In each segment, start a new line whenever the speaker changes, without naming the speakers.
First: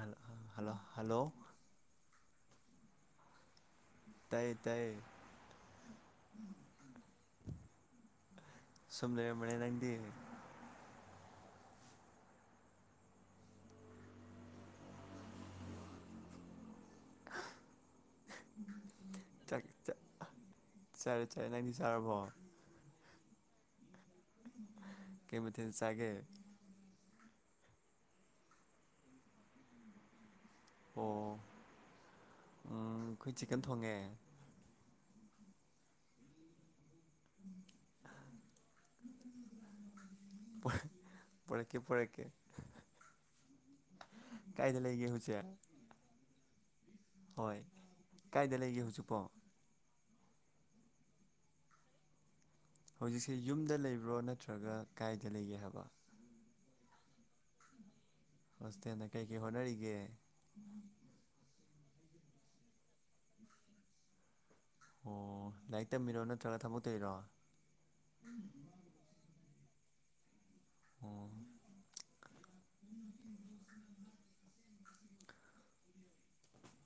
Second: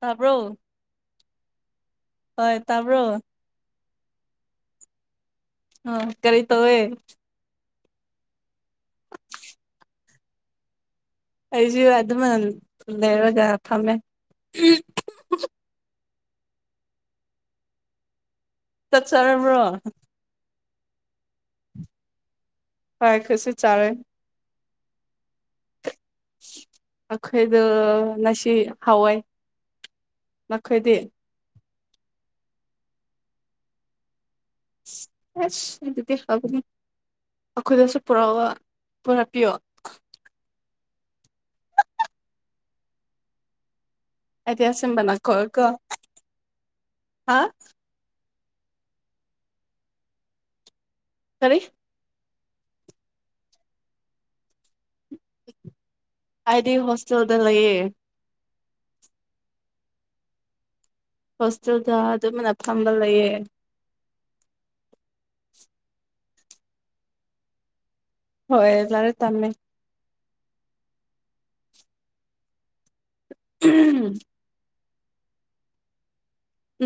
ꯇꯥꯕ꯭ꯔꯣ
hello hello
ꯍꯣꯏ ꯇꯥꯕ꯭ꯔꯣ
ꯇꯥꯏ ꯇꯥꯏ
ꯑ ꯀꯔꯤ ꯇꯧꯋꯦ
ꯁꯨꯝꯗ ꯃꯅꯦ ꯂꯩꯗꯤ
ꯑꯩꯁꯨ ꯑꯗꯨꯃ ꯂꯩꯔꯖꯥꯅ ꯊꯝꯃꯦ ꯇ ꯆꯔ
ꯆꯔꯦ ꯆꯔꯦ ꯅꯪꯗꯤ ꯆꯥꯔꯕꯣ
ꯐꯔꯦꯈꯠꯁꯤꯠ ꯆꯥꯔꯦ
ꯀꯃꯤ ꯊꯁꯒꯦ
ꯑꯩꯈꯣꯏꯗ ꯉꯁꯤ ꯍꯥꯎꯋꯏ ꯃꯈꯈꯣꯏꯗꯤ
ꯑꯪ ꯀꯈꯣꯏ ꯆꯤꯀꯅ ꯊꯣꯡꯉꯦ
ꯑꯁ ꯑꯁ ꯑꯗꯨꯗꯤ ꯍꯥꯏꯕꯅꯤ ꯑꯩꯈꯣꯏꯗꯁꯨ ꯄꯨꯔꯛꯑꯣ ꯄꯨꯔꯛꯄꯤꯌꯣ
ꯄꯔꯦꯀꯦ ꯄꯔꯦꯀꯦ
ꯑꯦꯗꯤ
ꯀꯥꯏꯗ ꯂꯩꯒꯦ
ꯆꯨꯝꯕꯅꯥ ꯀꯣ
ꯍꯧꯖꯤꯛ
ꯀꯣ
ꯍꯣꯏ ꯀꯥꯏꯗ ꯂꯩꯒꯦ ꯍꯧꯖꯤꯛꯄꯣ
ꯈꯔꯤ
ꯍꯧꯖꯤꯛꯁꯦ ꯌꯨꯝꯗ ꯂꯩꯕ꯭ꯔꯣ ꯅꯠꯇ꯭ꯔꯒ ꯀꯥꯏꯗ ꯂꯩꯒꯦ ꯍꯥꯏꯕ
ꯑꯗꯤ ꯍꯣꯁꯇꯦꯜꯗ ꯂꯩꯑꯦ
ꯍꯣꯁꯇꯦꯟꯗ ꯀꯩꯀꯩ ꯍꯣꯠꯅꯔꯤꯒꯦ
ꯍꯣꯁꯇꯦꯜꯗ ꯑꯗꯨꯝꯅ ꯐꯝꯕ ꯂꯩꯌꯦ
ꯑꯣ ꯂꯥꯏꯔꯤꯛ ꯇꯝꯕꯤꯔꯣ ꯅꯠꯇ꯭ꯔꯒ ꯊꯕ ꯇꯔꯤꯔꯣ
ꯍꯣꯏ ꯂꯔꯦ ꯇꯝꯃꯦ
ꯑꯣ
ꯎꯝ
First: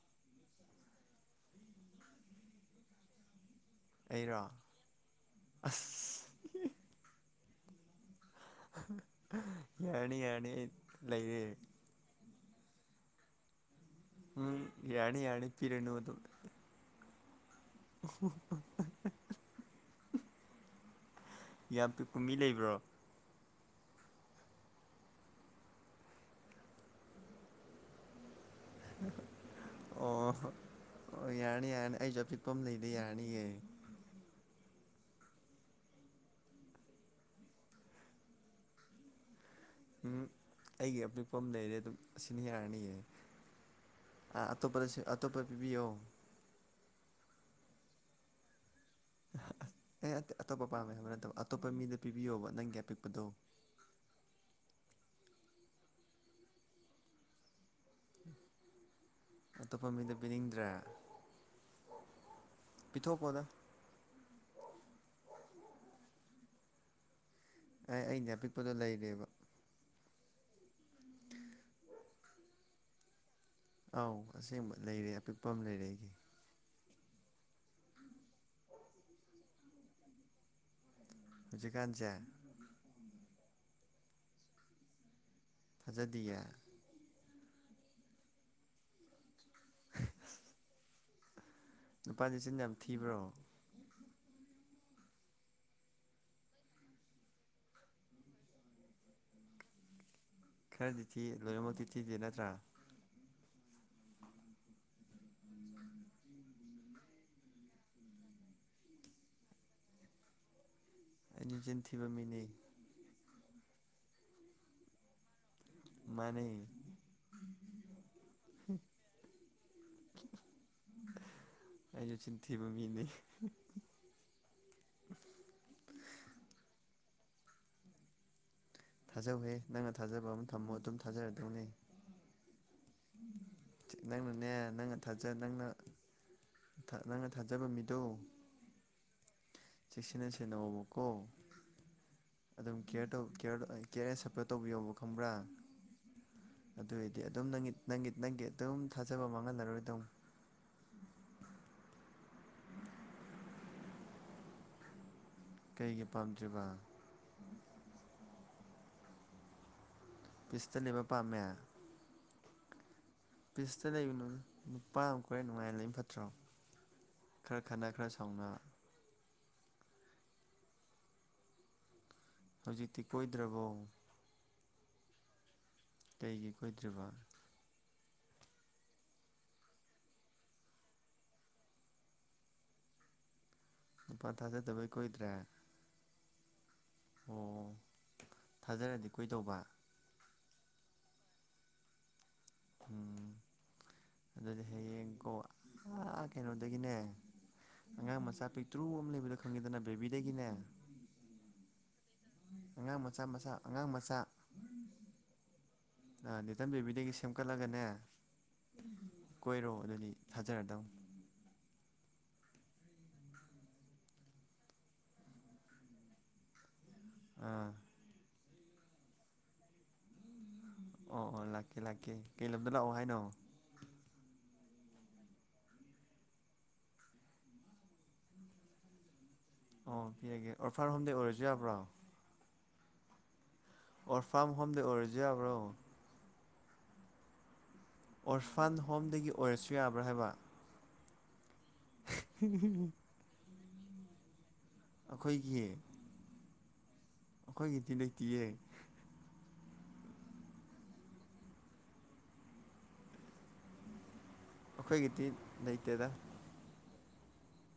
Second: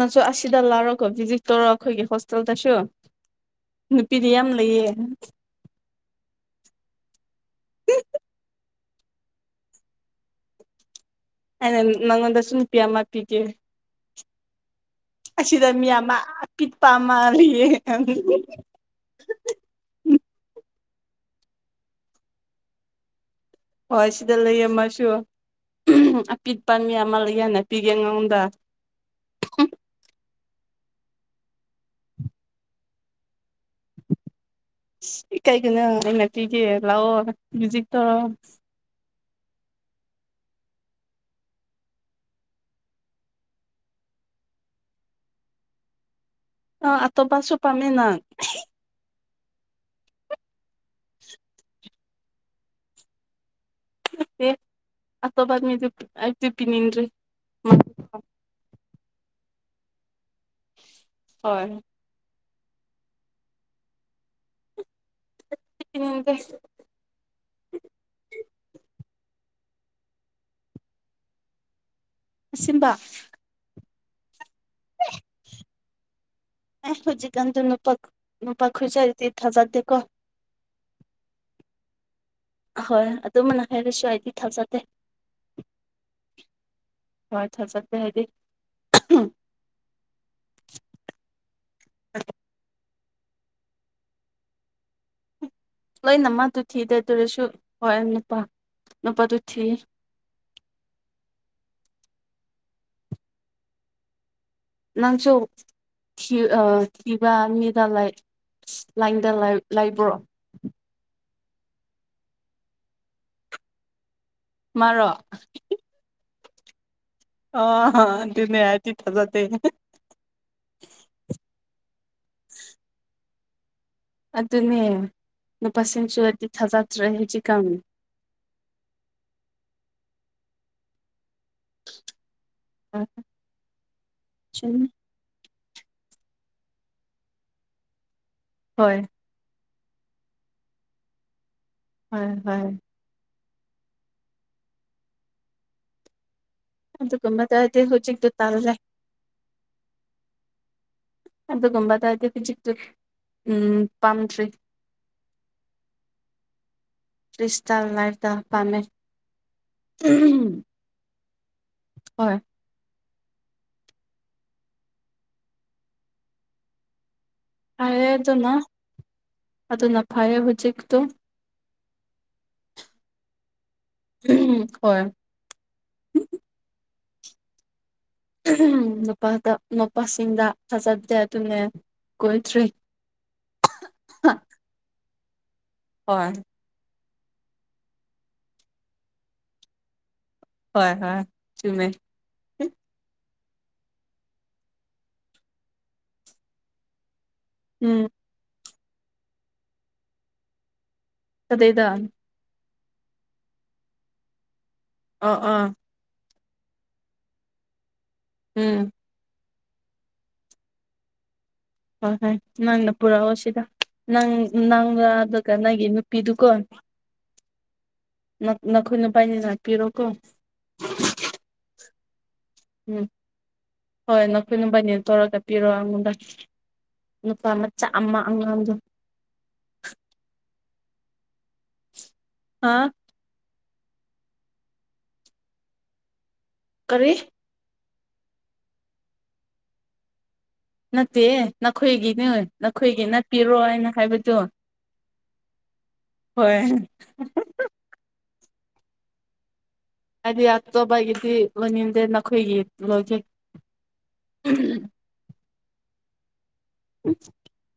ꯅꯪꯁꯨ ꯑꯁꯤꯗ ꯂꯥꯎꯔꯒꯣ ꯚꯤꯖꯤꯠ ꯇꯧꯔ ꯑꯩꯈꯣꯏꯒꯤ ꯍꯣꯁꯇꯦꯜꯗꯁꯨ ꯅꯨꯄꯤꯗꯤ
ꯑꯩꯔꯣ
ꯌꯥꯝ ꯌꯥꯝ ꯂꯩꯌꯦ
ꯑꯁ ꯌꯥꯔꯅꯤ ꯌꯥꯔꯅꯤ ꯑꯩ ꯂꯩꯔ
ꯅꯪꯣꯗꯁꯨꯨꯝ ꯅꯨꯄꯤꯤ ꯃꯥ ꯄꯤ ꯀꯦ
ꯎꯝ ꯌꯥꯅꯤ ꯌꯥꯅꯤ ꯄꯤꯔꯅ ꯑꯗꯨ
ꯄꯤꯠ ꯄꯥ ꯃꯥꯔꯤꯌꯦ
[inaudible] ꯌꯥꯝ ꯄ ꯀꯨꯝꯕꯤ ꯂꯩꯕ꯭ꯔꯣ
ꯍꯣꯏ ꯁꯤꯗ ꯂꯩꯌꯦ ꯑꯃꯁꯁꯨ ꯑꯄꯤꯠꯄ ꯃꯤ ꯑꯃ ꯂꯩ ꯍꯥꯏꯅ ꯄꯤꯒꯦ ꯑꯩꯉꯣꯟꯗ
ꯑꯣ ꯑꯣ ꯌꯥꯔꯅꯤ ꯌꯥꯔꯅꯤ ꯑꯩꯁꯨ ꯑꯄꯤꯛꯄ ꯂꯩꯗ ꯌꯥꯔꯅꯤꯌꯦ
ꯀꯩꯒꯤꯅꯣ ꯑꯩꯩꯅ ꯄꯤꯒꯦ ꯂꯥꯛꯑꯣ ꯃ꯭ꯌꯨꯖꯤꯛ ꯇꯧꯔꯣ
ꯎꯝ ꯑꯩꯒꯤ ꯑꯄꯤꯛꯄ ꯑꯃ ꯂꯩꯔꯦ ꯑꯗꯨꯝ ꯑꯁꯤꯅꯤ ꯌꯥꯔꯅꯤꯌꯦ ꯑꯇꯣꯞꯄꯗꯁꯨ ꯑꯇꯣꯞꯄ ꯄꯤꯕꯤꯌꯣ
ꯑ ꯑꯇꯣ ꯄꯁꯨꯁꯨ ꯄꯥꯝꯃꯦ ꯅꯅꯥ
ꯑꯦ ꯑꯇꯣꯞꯄ ꯄꯥꯝꯃꯦ ꯍꯥꯏꯕ ꯅꯠꯇꯕ ꯑꯇꯣꯞꯄ ꯃꯤꯗ ꯄꯤꯕꯤꯌꯣꯕ ꯅꯪꯒꯤ ꯑꯄꯤꯛꯄꯗꯣ
ꯦ ꯑꯣꯕꯥꯃꯤꯗꯨ ꯇꯗꯤ ꯄꯅꯤꯟꯔꯤ
ꯑꯇꯣꯞꯄ ꯃꯤꯗ ꯄꯤꯅꯤꯡꯗ꯭ꯔꯦ
ꯍꯣꯏ
ꯄꯤꯊꯣꯛꯄꯣꯅꯦ
ꯄꯤꯅꯤꯡꯗꯦ
ꯑꯦ ꯑꯩꯅꯦ ꯑꯄꯤꯛꯄꯗꯣ ꯂꯩꯔꯦꯕ
ꯑꯁꯤꯕ
ꯑꯧ ꯑꯁꯦꯡꯕ ꯂꯩꯔꯦ ꯑꯄꯤꯛꯄ ꯑꯃ ꯂꯩꯔꯦ ꯑꯩꯒꯤ
ꯑꯦ ꯍꯧꯖꯤꯛꯀꯥꯟꯗ ꯅꯨꯄꯥ ꯅꯨꯄꯥ ꯈꯆꯗꯤ ꯊꯥꯖꯗꯦꯀꯣ
ꯍꯧꯖꯤꯛꯀꯥꯟꯁꯤꯦ
ꯍꯣꯏ ꯑꯗꯨꯝꯕꯅ ꯍꯥꯏꯔꯁꯨ ꯑꯩꯗꯤ ꯊꯥꯖꯗꯦ
ꯐꯖꯗꯤꯌꯦ
ꯍꯣꯏ ꯆ ꯆꯠꯗ ꯍꯥꯏꯗꯤ
ꯅꯨꯄꯥ ꯂꯤꯆꯤꯟ ꯌꯥꯝ ꯊꯤꯕ꯭ꯔꯣ
ꯂꯣꯏꯅꯃꯛꯗꯨ ꯊꯤꯗ ꯑꯗꯨꯔꯁꯨ ꯍꯣꯏ ꯅꯨꯄꯥ ꯅꯨꯄꯥꯗꯨ ꯊꯤ
ꯈꯔꯗꯤ ꯊꯤ ꯂꯣꯏꯅꯃꯛꯇꯤ ꯊꯤꯗꯦ ꯅꯠꯇ꯭ꯔꯥ
ꯅꯪꯁꯨ ꯏꯕꯃꯤꯗꯥ ꯂꯥꯏ ꯂꯥꯏꯗ ꯂꯥꯏ ꯂꯥꯏꯕ꯭ꯔꯣ
ꯑꯩꯗꯤ ꯆꯤꯟꯊꯤꯕ ꯃꯤꯅꯦ
ꯃꯔꯣ
ꯃꯥꯅꯦ
ꯑꯣ ꯑꯗꯨꯅꯦ ꯑꯩꯗꯤ ꯊꯖꯗꯦ
ꯑꯩꯁꯨ ꯆꯤꯟꯊꯤꯕ ꯃꯤꯅꯤ
ꯑꯗꯨꯅꯦ ꯅꯨꯄꯥꯁꯤꯡꯁꯨꯗꯤ ꯊꯥꯖꯗ꯭ꯔꯦ ꯍꯧꯖꯤꯛꯀꯝ
ꯊꯥꯖꯍꯧꯍꯦ ꯅꯪꯅ ꯊꯥꯖꯕ ꯑꯃ ꯊꯝꯃꯣ ꯑꯗꯨꯝ ꯊꯥꯖꯔꯗꯧꯅꯦ ꯅꯪꯅꯅꯦ ꯅꯪ ꯊꯖ ꯅꯪꯅ ꯅꯪꯅ ꯊꯥꯖꯕ ꯃꯤꯗꯣ
ꯍꯣꯏ
ꯆꯦꯛꯁꯤꯟꯅ ꯁꯦꯟꯅꯕꯀꯣ
ꯍꯣꯏ ꯍꯣꯏ
ꯑꯗꯨꯝ ꯀꯦꯌꯔ ꯀꯦꯌꯔ ꯑꯦ ꯁꯞꯄꯣꯔꯠ ꯇꯧꯕꯤꯌꯣꯕ ꯈꯪꯕ꯭ꯔꯥ ꯑꯗꯨꯑꯣꯏꯗꯤ ꯑꯗꯨꯝ ꯅꯪꯒꯤ
ꯑꯗꯨꯒꯨꯝꯕꯗꯗꯤ
ꯅꯪꯒꯤ
ꯍꯧꯖꯤꯛꯇꯨ
ꯅꯪꯒꯤ
ꯇꯜꯂꯦ
ꯑꯗꯨꯝ ꯊꯥꯖꯕ ꯃꯥꯡꯍꯜꯂꯔꯣꯏꯗꯧ
ꯑꯗꯨꯒꯨꯝꯕꯗ ꯍꯥꯏꯗꯤ ꯐꯖꯤꯛꯇꯨ ꯎꯝ ꯄꯥꯝꯗ꯭ꯔꯤ
ꯀꯩꯒꯤ ꯄꯥꯝꯗ꯭ꯔꯤꯕ
ꯄ꯭ꯤꯁꯇꯜ ꯂꯩꯄꯗ ꯄꯥꯝꯃꯦ
ꯄꯤꯁꯇ ꯂꯩꯕ ꯄꯥꯝꯃꯦ
ꯍꯣꯏ
ꯐꯤꯁꯇ ꯂꯩꯕꯅꯣ ꯅꯨꯄꯥ ꯑꯃ ꯀꯣꯏꯔꯦ ꯅꯨꯡꯉꯥꯏꯅ ꯂꯩꯝ ꯐꯠꯇ꯭ꯔꯣ ꯈꯔ ꯈꯠꯅ ꯈꯔ
ꯐꯥꯏꯌꯦ
ꯁꯥꯎꯅ
ꯑꯗꯨꯅ ꯑꯗꯨꯅ ꯐꯩꯌꯦ ꯍꯧꯖꯤꯛꯇꯣ
ꯍꯧꯖꯤꯛꯇꯤ ꯀꯣꯏꯗ꯭ꯔꯕꯣ
ꯍꯣꯏ
ꯀꯩꯒꯤ ꯀꯣꯏꯗ꯭ꯔꯤꯕ
ꯅꯨꯄꯥꯗ ꯅꯨꯄꯥꯁꯤꯡꯗ ꯊꯥꯖꯗꯦ ꯑꯗꯨꯅꯦ ꯀꯣꯏꯗ꯭ꯔꯤ
ꯅꯨꯄꯥ
ꯍꯥ
ꯊꯥꯖꯗꯕꯩ ꯀꯨꯏꯗ꯭ꯔꯦ
ꯍꯣꯏ
ꯑꯣ ꯊꯥꯖꯔꯗꯤ ꯀꯣꯏꯗꯧꯕ
ꯍꯣꯏ ꯍꯣꯏ ꯆꯨꯝꯃꯦ
ꯎꯝ ꯑꯗꯨꯗꯤ ꯍꯌꯦꯡꯀꯣ ꯑꯥ ꯀꯩꯅꯣꯗꯒꯤꯅꯦ
ꯎꯝ
ꯑꯉꯥꯡ ꯃꯆꯥ ꯄꯤꯇ꯭ꯔꯨ ꯑꯃ ꯂꯩꯕꯗꯣ ꯈꯪꯉꯦꯗꯅ ꯕꯦꯕꯤꯗꯒꯤꯅꯦ
ꯀꯗꯩꯗ
ꯑꯉꯥꯡ ꯃꯆꯥ ꯃꯆꯥ ꯑꯉꯥꯡ ꯃꯆꯥ
ꯑꯣ ꯑꯥ
[unintelligible] ꯕꯦꯕꯤꯗꯒꯤ ꯁꯦꯝꯀꯠꯂꯒꯅꯦ
ꯎꯝ
ꯀꯣꯏꯔꯣ ꯑꯗꯨꯗꯤ ꯊꯥꯖꯔꯗꯧꯅꯤ
ꯍꯣꯏ ꯍꯣꯏ ꯅꯪꯅ ꯄꯨꯔꯛꯑꯣ ꯁꯤꯗ ꯅꯪ ꯅꯪꯒ ꯑꯗꯨꯒ ꯅꯪꯒꯤ ꯅꯨꯄꯤꯗꯨꯀꯣ
ꯑ
ꯅꯈꯣꯏ ꯅꯨꯄꯥꯥꯏꯅꯤ ꯂꯥꯛꯄꯤꯔꯣ ꯀꯣ
ꯑꯣ ꯑꯣ ꯂꯥꯛꯀꯦ ꯂꯥꯛꯀꯦ ꯀꯩ ꯂꯝꯗ ꯂꯥꯛꯑꯣ
ꯎꯝ
ꯍꯥꯏꯅꯣ
ꯍꯣꯏ ꯅꯈꯣꯏ ꯅꯕꯥꯏꯅꯦ ꯇꯧꯔꯒ ꯄꯤꯔꯣ ꯑꯩꯉꯣꯟꯗ ꯅꯨꯄꯥ ꯃꯆꯥ ꯑꯃ ꯑꯉꯥꯡꯗꯣ
ꯑꯣ ꯄꯤꯒꯦ ꯑꯣꯔꯐꯔ ꯍꯣꯝꯗꯤ ꯑꯣꯏꯔꯁꯨ ꯌꯥꯕ꯭ꯔꯣ
ꯍꯥꯥ
ꯑꯣꯔꯐꯥꯝ ꯍꯣꯝꯗ ꯑꯣꯏꯔꯁꯨ ꯌꯥꯕ꯭ꯔꯣ
ꯀꯔꯤ
ꯑꯣꯔꯐꯥꯟ ꯍꯣꯝꯗꯒꯤ ꯑꯣꯏꯔꯁꯨ ꯌꯥꯕ꯭ꯔꯥ ꯍꯥꯏꯕ
ꯅꯠꯇꯦ ꯅꯈꯣꯏꯒꯤꯅꯦ ꯅꯈꯣꯏꯒꯤ ꯅꯠꯄꯤꯔꯣ ꯍꯥꯏꯅ ꯍꯥꯏꯕꯗꯨ
ꯑꯩꯈꯣꯏꯒꯤ
ꯍꯣꯏꯦ
ꯑꯩꯈꯣꯏꯒꯤꯗꯤ [unintelligible]
ꯍꯥꯏꯗꯤ ꯑꯇꯣꯞꯄꯒꯤꯗꯤ ꯂꯣꯏꯅꯤꯡꯗꯦ ꯅꯈꯣꯏꯒꯤ ꯂꯧꯒꯦ
ꯑꯩꯈꯣꯏꯒꯤꯗꯤ ꯂꯩꯇꯦꯗ
ꯎꯝ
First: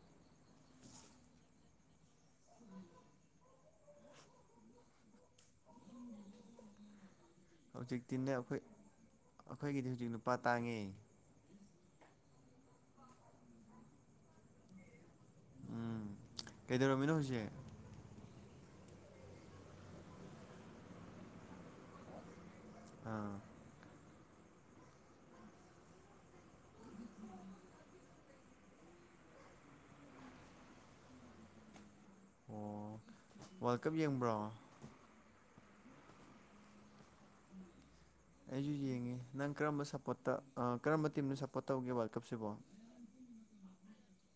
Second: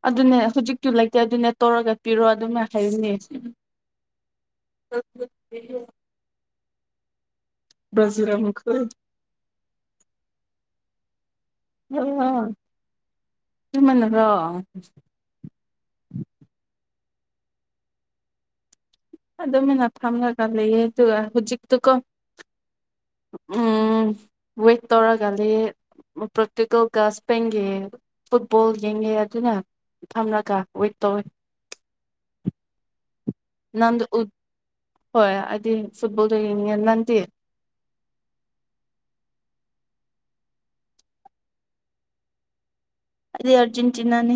ꯑꯗꯨꯅꯦ ꯍꯧꯖꯤꯛꯇꯨ ꯂꯩꯇꯦ ꯑꯗꯨꯅꯦ ꯇꯧꯔꯒ ꯄꯤꯔꯣ ꯑꯗꯨꯝ ꯍꯩꯔꯅꯤ [unintelligible] ꯕ꯭ꯔꯥꯖꯤꯜ
ꯍꯧꯖꯤꯛꯇꯤꯅꯦ ꯑꯩꯈꯣꯏ
ꯃꯈꯣꯏ
ꯑꯩꯈꯣꯏꯒꯤꯗꯤ ꯍꯧꯖꯤꯛ ꯅꯨꯄꯥ ꯇꯥꯡꯉꯦ
[unintelligible]
ꯎꯝ ꯀꯩꯗꯧꯔꯝꯃꯤꯅꯣ ꯍꯧꯖꯤꯛ
ꯑꯗꯨꯝꯅ ꯐꯝꯃꯒ ꯂꯩꯌꯦ ꯑꯗꯨꯒ ꯍꯧꯖꯤꯛ ꯇꯨꯀꯣ
ꯑꯥ
ꯎꯝ ꯋꯦꯠ ꯇꯧꯔꯒꯗꯤ ꯄ꯭ꯔꯦꯛꯇꯤꯀꯦꯜ ꯒꯥ ꯁ꯭ꯄꯦꯡꯒꯦ ꯐꯨꯠꯕꯣꯜ ꯌꯦꯡꯉꯦ ꯑꯗꯨꯅ ꯊꯝꯂꯒ ꯋꯦꯠ ꯇꯧꯋꯦ
ꯑꯣ ꯋꯥꯔꯜ ꯀꯞ
ꯅꯪ ꯎ
ꯌꯦꯡꯕ꯭ꯔꯣ
ꯍꯣꯏ ꯑꯗꯤ ꯐꯨꯠꯕꯣꯜ ꯇ ꯅꯪꯗꯤ
[unintelligible] ꯑꯩꯁꯨ ꯌꯦꯡꯉꯤ ꯅꯪ ꯀꯔꯝꯕ ꯁꯞꯄꯣꯔꯠꯇ ꯀꯔꯝꯕ ꯇꯤꯝꯅ ꯁꯞꯄꯣꯔꯠ ꯇꯧꯒꯦ ꯋꯥꯔꯜ ꯀꯞꯁꯤꯕꯣ
ꯑꯩꯗꯤ ꯑꯔꯖꯦꯟꯇꯤꯅꯥꯅꯤ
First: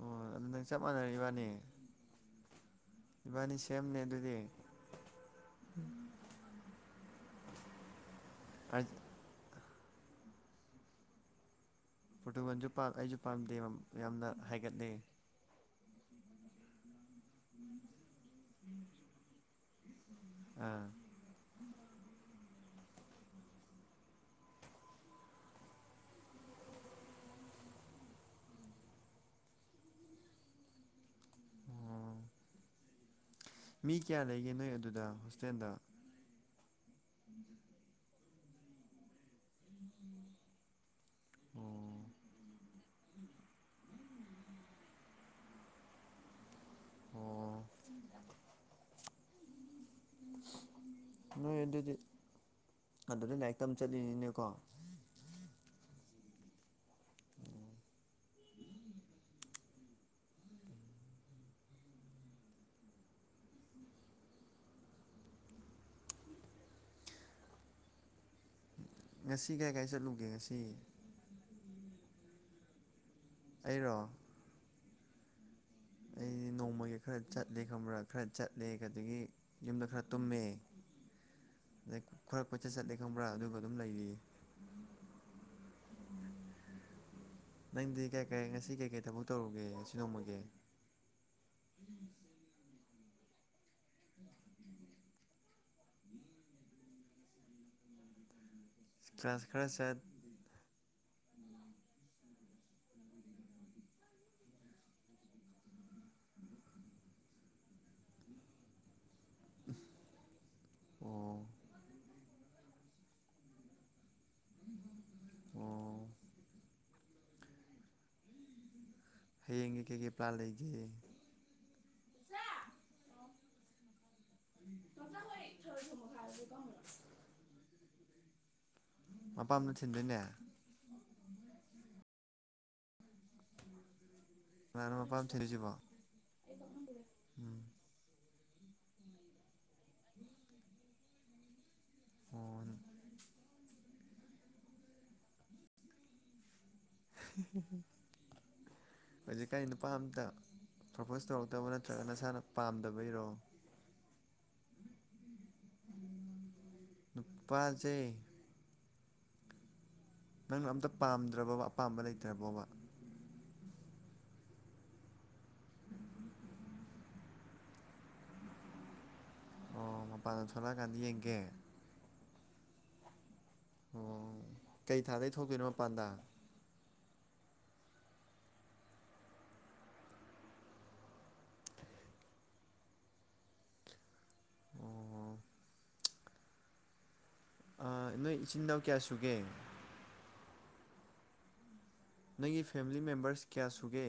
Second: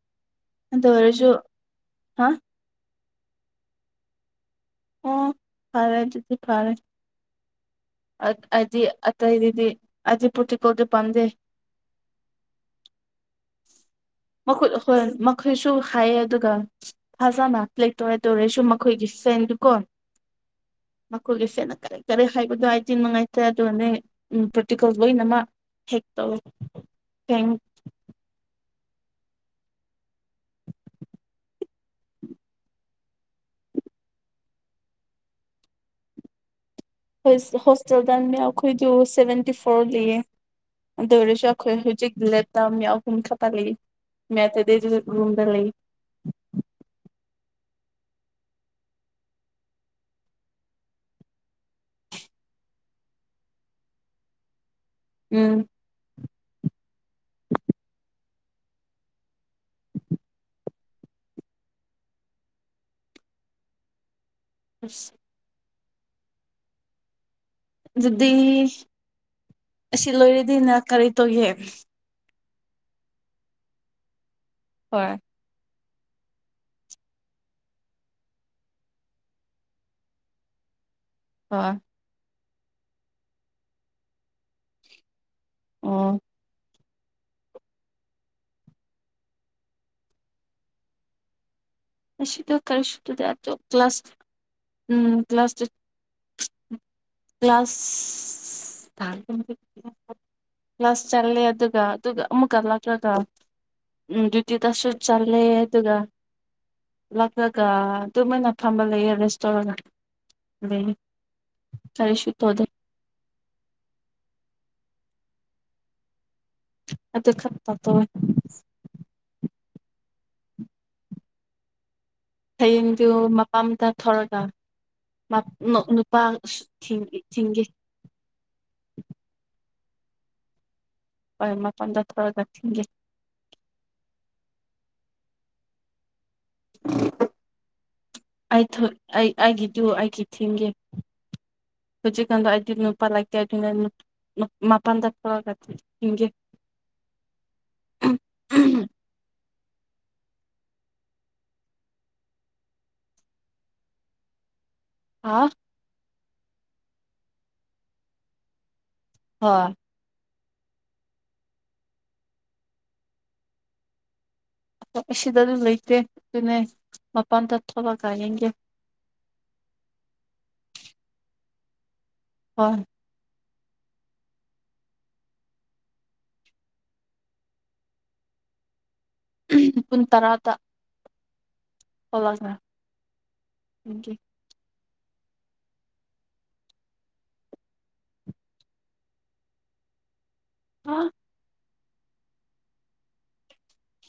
ꯑꯣ ꯑꯗꯨ ꯅꯪ ꯆꯞ ꯃꯥꯟꯅꯔꯦ ꯏꯕꯥꯅꯤ
ꯍꯥ
ꯏꯕꯥꯅꯤ ꯁꯦꯝꯅꯦ ꯑꯗꯨꯗꯤ
ꯑꯣ ꯐꯔꯦ ꯑꯗꯨꯗꯤ ꯐꯔꯦ ꯑꯥ ꯑꯩꯗꯤ ꯑꯇꯩꯗꯨꯗꯤ ꯑꯩꯗꯤ ꯄ꯭ꯔꫭꯇꯨꯒꯜꯖꯨ ꯄꯥꯝꯗꯦ
ꯄ꯭ꯔꫭꯇꯨꯒꯜꯖꯨ ꯄꯥꯝ ꯑꯩꯁꯨ ꯄꯥꯝꯗꯦ ꯌꯥꯝꯅ
ꯃꯈꯨ
ꯍꯥꯏꯒꯠꯂꯦ
ꯍꯣꯏ ꯃꯈꯣꯏꯁꯨ ꯍꯥꯏꯌꯦ ꯑꯗꯨꯒ ꯐꯖꯅ ꯂꯩꯇꯣꯔꯔ ꯇꯧꯔꯦ ꯁꯨꯝ ꯃꯈꯣꯏꯒꯤ ꯁꯦꯟ
ꯑꯥ
ꯃꯈꯣꯏꯒꯤ ꯁꯦꯠꯅ ꯀꯔꯤ ꯀꯔꯤ ꯍꯥꯏꯕꯗꯣ ꯍꯥꯏꯗꯤ ꯅꯨꯡꯉꯥꯏꯇ꯭ꯔꯦ ꯑꯗꯨꯅꯦ ꯎ ꯄ꯭ꯔꯦꯛꯇꯤꯀꯦꯜ ꯂꯣꯏꯅꯃꯛ [unintelligible]
ꯑꫭ ꯃꯤ ꯀꯌꯥ ꯂꯩꯒꯦ ꯅꯣꯏ ꯑꯗꯨꯗ ꯍꯣꯁꯇꯦꯜꯗ
ꯍꯣꯏ ꯍꯣꯁꯇꯦꯜꯗ ꯃꯤ ꯑꯩꯈꯣꯏꯗꯨ ꯁꯚꯦꯟꯇꯤ ꯐꯣꯔ ꯂꯩꯌꯦ ꯑꯗꯨ ꯑꫭꯏꯔꯁꯨ
ꯑꯣ
ꯑꯩꯈꯣꯏ ꯍꯧꯖꯤꯛ ꯂꯦꯠꯇ ꯃꯤ ꯑꯌꯨꯝ ꯈꯛꯇ ꯂꯩꯌꯦ [unintelligible] ꯔꯨꯝꯝꯗ ꯂꯩ
ꯑꯣ ꯅꯣꯏ ꯑꯗꯨꯗꯤ ꯑꯗꯨꯗꯩ ꯂꯥꯏꯔꯤꯛꯇꯝ ꯆꯡꯂꯛ ꯏꯅꯤꯅꯦꯀꯣ
ꯎꯝ
[unintelligible]
[unintelligible] ꯑꯗꯨꯗꯤ
ꯉꯁꯤ ꯀꯥꯏ ꯀꯥꯏ
ꯑꯁꯤ
ꯆꯠꯂꯨꯒꯦ ꯉꯁꯤ
ꯂꯣꯏꯔꯗꯤꯅ ꯀꯔꯤ ꯇꯧꯒꯦ
ꯑꯩꯔꯣ
ꯍꯣꯏ
ꯑꯩꯗꯤ ꯅꯣꯡꯃꯒꯤ ꯈꯔ ꯆꯠꯂꯦ ꯈꯪꯕ꯭ꯔꯥ ꯈꯔ ꯆꯠꯂꯦ ꯑꯗꯒꯤ ꯌꯨꯝꯗ ꯈꯔ ꯇꯨꯝꯃꯦ
ꯑ
ꯑꯗꯩ ꯈꯔ ꯀꯣꯏꯆꯠ ꯆꯠꯂꯦ ꯈꯪꯕ꯭ꯔꯥ ꯑꯗꯨꯒ ꯑꯗꯨꯝ ꯂꯩꯔꯤꯌꯦ꯫
ꯑꯣ꯫
ꯅꯪꯗꯤ ꯀꯩ ꯀꯔꯤ ꯉꯁꯤ ꯀꯩꯀꯩ ꯊꯕꯛ ꯇꯧꯔꯨꯒꯦ ꯑꯁꯤ ꯅꯣꯡꯃꯒꯤ꯫
ꯉꯑꯁꯤꯗꯣ ꯀꯔꯤꯁꯨꯇꯧꯗꯦ ꯀ꯭ꯂꯥꯁ ꯎꯝ ꯀ꯭ꯂꯥꯁ ꯀ꯭ꯂꯥꯁ
ꯀ꯭ꯂꯥꯁ ꯈꯔ ꯆꯠ
ꯀ꯭ꯂꯥꯁ ꯆꯠꯂꯦ ꯑꯗꯨꯒ ꯑꯗꯨꯒ ꯑꯃꯨꯛꯀ ꯂꯥꯛꯂꯒ ꯎꯝ ꯑꯗꯨꯇꯤꯗꯁꯨ꯫ ꯆꯠꯂꯦ ꯑꯗꯨꯒ ꯍꯜꯂꯥꯛꯂꯒ ꯇꯨꯃꯤꯟꯅ ꯐꯝꯃꯥ ꯂꯩꯌꯦ ꯔꯦꯁ ꯇꯣꯔ ꯂꯩ
ꯑꯣ
ꯀꯔꯤꯁꯨ ꯇꯧꯗꯦ꯫
ꯑꯣ꯫
ꯑꯗꯨꯗꯈꯠꯇ ꯇꯋꯦ꯫
ꯍꯌꯦꯡꯒꯤ ꯀꯩꯀꯩ ꯄ꯭ꯂꯥꯟ ꯂꯩꯒꯦ꯫
ꯍꯌꯦꯡꯗꯨ ꯃꯄꯥꯝꯇ ꯊꯧꯔꯒ ꯅꯨꯄꯥ ꯊꯤꯡꯒꯦ ꯊꯤꯡꯒꯦ
ꯃꯄꯥꯝꯗ ꯊꯤꯟꯗꯣꯏꯅꯦ꯫
ꯍ‌ꯣꯏ ꯃꯄꯟꯗ ꯇꯧꯔ ꯊꯤꯟꯒꯦ꯫
ꯀꯅꯅꯣ ꯃꯄꯥꯝ ꯊꯤꯔꯤꯁꯤꯕꯣ꯫
ꯑꯩ ꯑꯩ ꯑꯩꯒꯤꯗꯨ ꯑꯩꯒꯤ ꯊꯤꯡꯒꯦ ꯍꯧꯖꯤꯀꯟꯗ‌ꯣ
ꯑꯣ
ꯑꯩ ꯅꯨꯄꯥ ꯂꯩꯇ‌‌ꯦ ꯑꯗꯨꯅ ꯅꯨ ꯃꯄꯥꯟ ꯊ‌‌ꯣꯔꯛꯑꯒ ꯊꯤꯟꯒ‌ꯦ꯫
ꯍꯧꯖꯤꯛꯀꯥꯟ ꯅꯨꯄꯥ ꯑꯝꯇ ꯄ꯭ꯔꯄꯣꯁ ꯇꯧꯔꯛꯇꯕ ꯅꯠꯇ꯭ꯔꯒ ꯅꯁꯥꯅ ꯄꯥꯝꯗꯕꯩꯔꯣ꯫
ꯍꯥ꯫
ꯅꯨꯄꯥꯁꯦ
ꯍꯣꯏ
ꯅꯪꯅ ꯑꯝꯇ ꯄꯥꯝꯗ꯭ꯔꯕꯕ ꯑꯄꯥꯝꯕ ꯂꯩꯇ꯭ꯔꯕꯣꯕ꯫
ꯑꯁꯤ ꯁꯤꯗ ꯑꯗꯨꯝ ꯂꯩꯇꯦ ꯑꯗꯨꯅꯦ ꯃꯄꯥꯟꯗ ꯊꯣꯛꯂꯒ ꯌꯦꯡꯒꯦ
ꯑꯣ ꯃꯄꯥꯟꯗ ꯊꯣꯛꯂꯛꯑꯀꯥꯟꯗ ꯌꯦꯡꯒꯦ꯫
ꯍꯣꯏ꯫
ꯑꯣ ꯀꯩ ꯊꯥꯗꯒꯤ ꯊꯣꯛꯇꯣꯏꯅꯣ ꯃꯄꯥꯟꯗ꯫
ꯄꯨꯟ ꯇꯔꯥꯗ꯫ [unintelligible] ꯊꯣꯛꯂꯒ [unintelligible]
ꯑꯣ ꯑ ꯅꯣꯏ ꯏꯆꯤꯟ ꯏꯅꯥꯎ ꯀꯌꯥ ꯁꯨꯒꯦ꯫
ꯍꯥ
ꯅ‌ꯣꯏꯒꯤ ꯐꯦꯃꯤꯂꯤ ꯃꯦꯝꯕꯔꯁ‌ꯦ ꯀꯌꯥ ꯁꯨꯒꯦ꯫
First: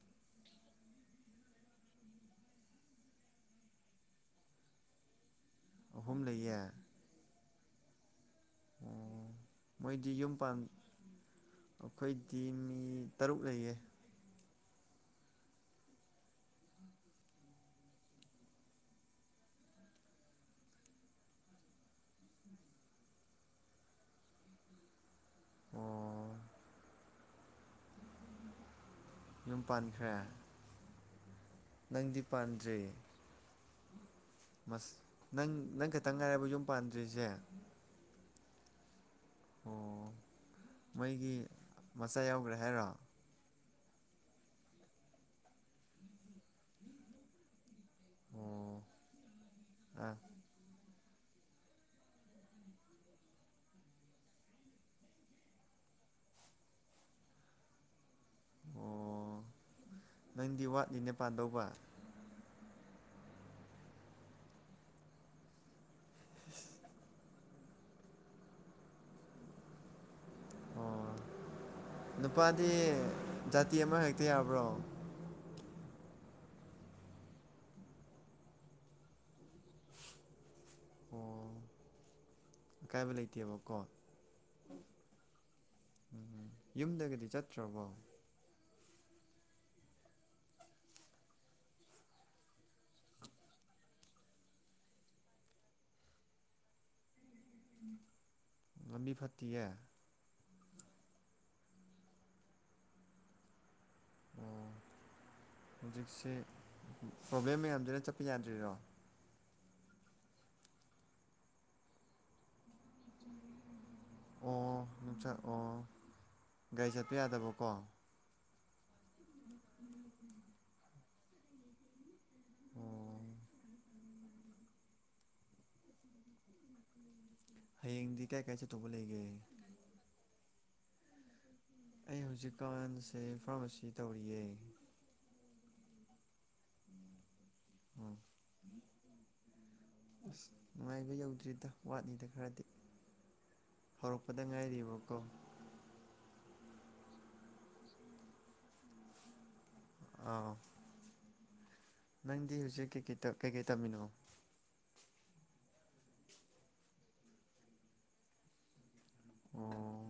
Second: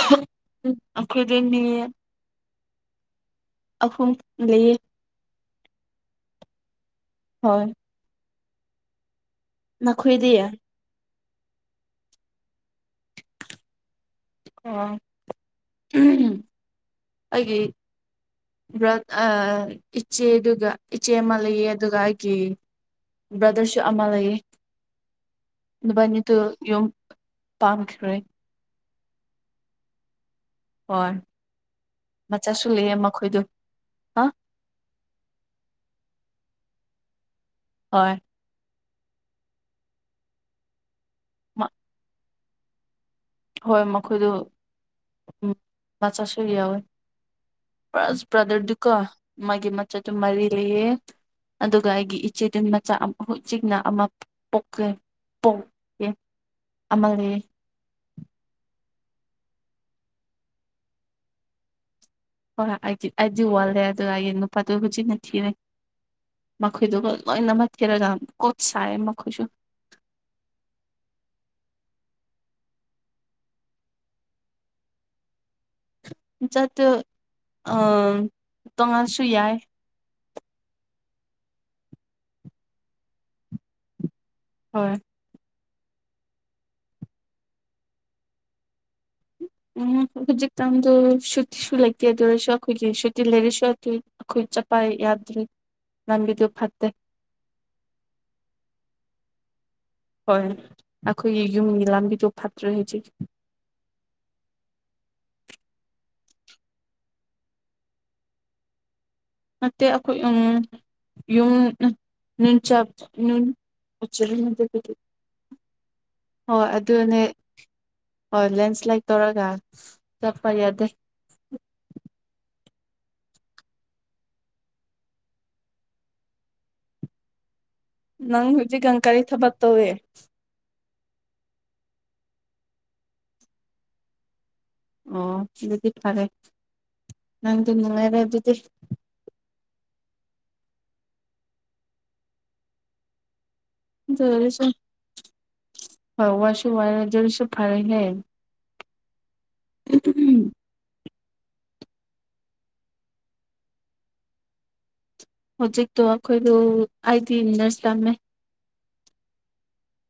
[unintelligible] ꯑꯩꯈꯣꯏꯗꯤ ꯃꯤ ꯑꯍꯨꯝ ꯂꯩꯌꯦ꯫
ꯑꯍꯨꯝ ꯂꯩꯌꯦ꯫
ꯍꯣꯏ꯫
ꯑꯣ ꯃꯣꯏꯗꯤ
ꯅꯈꯣꯏꯗꯤ
ꯌꯨꯝꯄꯥꯟ ꯑꯩꯈꯣꯏꯗꯤ ꯃꯤ ꯇꯔꯨꯛ ꯂꯩꯌꯦ꯫
ꯑꯣ ꯎꯝ ꯑꯩꯒꯤ [unintelligible] ꯏꯆꯦꯗꯨꯒ ꯏꯆꯦ ꯑꯃ ꯂꯩꯌꯦ ꯑꯗꯨꯒ ꯑꯩꯒꯤ ꯕ꯭ꯔꯗꯔꯁꯨ ꯑꯃ ꯂꯩꯌꯦ꯫
ꯑꯣ
ꯅꯕꯅꯤꯗ‌ꯨ ꯌꯨꯝ ꯄꯥꯟꯈ꯭ꯔꯦ
ꯌꯨꯝ ꯄꯥꯟꯈ꯭ꯔꯦ
ꯍꯣꯏ
ꯅꯪꯗꯤ
ꯃꯆꯥꯁꯨ
ꯄꯥꯟꯗ꯭ꯔꯤ
ꯂꯩꯑꯦ ꯃꯈꯣꯏꯗꯨ ꯍꯥ
ꯅꯪ ꯅꯪ ꯈꯇꯪ ꯉꯥꯏꯔꯕ ꯌꯨꯝ ꯄꯥꯟꯗ꯭ꯔꯤꯁꯦ꯫
ꯍꯣꯏ꯫
ꯑꯣ ꯃꯩꯒꯤ ꯃꯆꯥ ꯌꯥꯎꯈ꯭ꯔꯦ ꯍꯥꯏꯔꯣ꯫
ꯍꯣꯏ ꯃꯈꯣꯏꯗꯨ ꯎꯝ ꯃꯆꯥꯠꯁꯨ [unintelligible] ꯌꯥꯎꯋꯤ ꯁ
ꯑꯣ
ꯕ꯭ꯔꯥꯗꯔꯗꯨꯀꯣ [unintelligible] ꯃꯥꯒꯤ ꯃꯆꯗꯨ
ꯑꯥ
ꯃꯔꯤ [unintelligible] ꯂꯩꯌꯦ ꯑꯗꯨꯒ ꯑꯩꯒꯤ ꯏꯆꯦꯗꯨ ꯃꯆꯥ ꯍꯧꯖꯤꯛꯅ ꯑꯃ ꯄꯣꯛꯀꯦ ꯄꯣꯛꯀꯦ ꯑꯃ ꯂꯩ
ꯑꯣ ꯅꯪꯗꯤ ꯋꯥꯠꯂꯤꯅꯦ ꯄꯥꯟꯗꯧꯕ
ꯍꯣꯏ ꯑꯩꯗꯤ ꯑꯩꯗꯤ ꯋꯥꯜꯂꯦ ꯑꯗꯨꯒꯤ ꯅꯨꯄꯥꯗꯨ ꯍꯧꯖꯤꯛꯅ ꯊꯤꯔꯦ ꯃꯈꯣꯏꯗꯨꯒ ꯂꯣꯏꯅꯃꯛ ꯊꯤꯔꯒ ꯀꯣꯠ ꯁꯥꯏꯌ‌ꯦ ꯃꯈꯣꯏꯁꯨ
ꯑꯣ ꯅꯨꯄꯥꯗꯤ ꯖꯥꯇꯤ ꯑꯃ ꯍꯦꯛꯇ ꯌꯥꯕ꯭ꯔꯣ
ꯆꯗꯣ [unintelligible] ꯑ ꯇꯣꯉꯥꯡꯁꯨ ꯌꯥꯏ
ꯑꯣ ꯀꯀꯥꯏꯕ ꯂꯩꯇꯦꯕ ꯀꯣ
ꯍꯣꯏ
ꯎꯝ ꯎꯝ ꯌꯨꯝꯗꯒꯗꯤ ꯆꯠꯇ꯭ꯔꯕꯣ
ꯎꯝ ꯍꯧꯖꯤꯛꯇꯥꯟꯗꯣ ꯁꯨꯇꯤꯁꯨ ꯂꯩꯇꯦ ꯑꯗꯨ ꯑꯣꯏꯔꯁꯨ ꯑꯩꯈꯣꯏꯒꯤ ꯁꯨꯇꯤ ꯂꯩꯔꯁꯨ ꯑꯗꯨꯏ ꯑꯩꯈꯣꯏ ꯆꯄꯥꯏ ꯌꯥꯗ꯭ꯔꯤ ꯉꯥꯟꯕꯤꯗꯨ [unintelligible] ꯐꯠꯇꯦ
ꯂꯝꯕꯤ ꯐꯠꯇꯤꯌ‌ꯦ
ꯍꯣꯏ ꯑꯩꯈꯣꯏꯒꯤ ꯌꯨꯝꯒꯤ ꯂꯝꯕꯤꯗꯣ ꯐꯠꯇ꯭ꯔꯦ ꯍꯧꯖꯤꯛ
ꯑꯣ ꯍꯧꯖꯤꯛꯁꯦ ꯄ꯭ꯔꯣꯕ꯭ꯂꯦꯝ ꯃꯌꯥꯝꯁꯤꯅ ꯆꯠꯄ ꯌꯥꯗ꯭ꯔꯤꯔꯣ
ꯅꯦꯠꯇ‌ꯦ ꯑꯩꯈꯣꯏ ꯎꯝ ꯌꯨꯝ ꯅꯤꯟꯆꯥꯥꯛ ꯎꯝ ꯎꯆꯔ ꯃ
ꯑꯣ
ꯄꯗꯤ [unintelligible]
ꯅꯨꯡꯁꯥꯛ ꯑꯣ
ꯍꯣꯏ
ꯒꯥꯔꯤ ꯆꯠꯄ
ꯑꯗꯨꯅꯦ
ꯌꯥꯗꯕꯀꯣ
ꯍꯣꯏ ꯂꯦꯟꯁ꯭ꯂꯥꯏꯠ ꯇꯧꯔꯒ ꯆꯠꯄ ꯌꯥꯗꯦ
ꯎꯝ ꯍꯌꯦꯡꯗꯤ ꯀꯥꯏ
ꯅꯪ
ꯀꯥꯏ ꯆꯠꯇꯧꯕ
ꯍꯛꯖꯤꯀꯥꯟ ꯀꯥꯔꯤ
ꯂꯩꯒꯦ
ꯊꯕꯛ‌ ꯇꯋꯦ
ꯑꯩ ꯍꯧꯖꯤꯛꯀꯥꯟꯁꯦ ꯐꯥꯔꯃꯥꯁꯤ ꯇꯧꯔꯤꯌꯦ
ꯑꯣ ꯑꯗꯨꯗꯤ [unintelligible] ꯐꯔꯦ ꯅꯪꯗꯤ
ꯑꯣ
ꯅꯨꯡꯉꯥꯏꯔꯦ ꯑꯗꯨꯗꯤ
ꯑꯁ ꯅꯨꯡꯉꯥꯏꯕ ꯌꯧꯗ꯭ꯔꯤꯗ ꯋꯥꯠꯅꯤꯗ ꯈꯔꯗꯤ ꯍꯧꯔꯛꯄꯗ ꯉꯥꯏꯔꯤꯕꯀꯣ
ꯍ ꯋꯥ ꯋꯥꯁꯨ ꯋꯥꯏꯖꯔꯤ [unintelligible] ꯁ ꯐꯥꯔ ꯂꯩ
ꯑꯥꯎ ꯅꯪꯗꯤ ꯍꯧꯖꯤꯛ ꯀꯩꯀꯩ ꯀꯩꯀꯩ ꯇꯝꯃꯤꯅꯣ
ꯍꯧꯖꯤꯛꯇꯣ ꯑꯩꯈꯣꯏꯗꯣ ꯑꯩꯗꯤ ꯅꯔꯁ ꯇꯝꯃꯦ
ꯑꯣ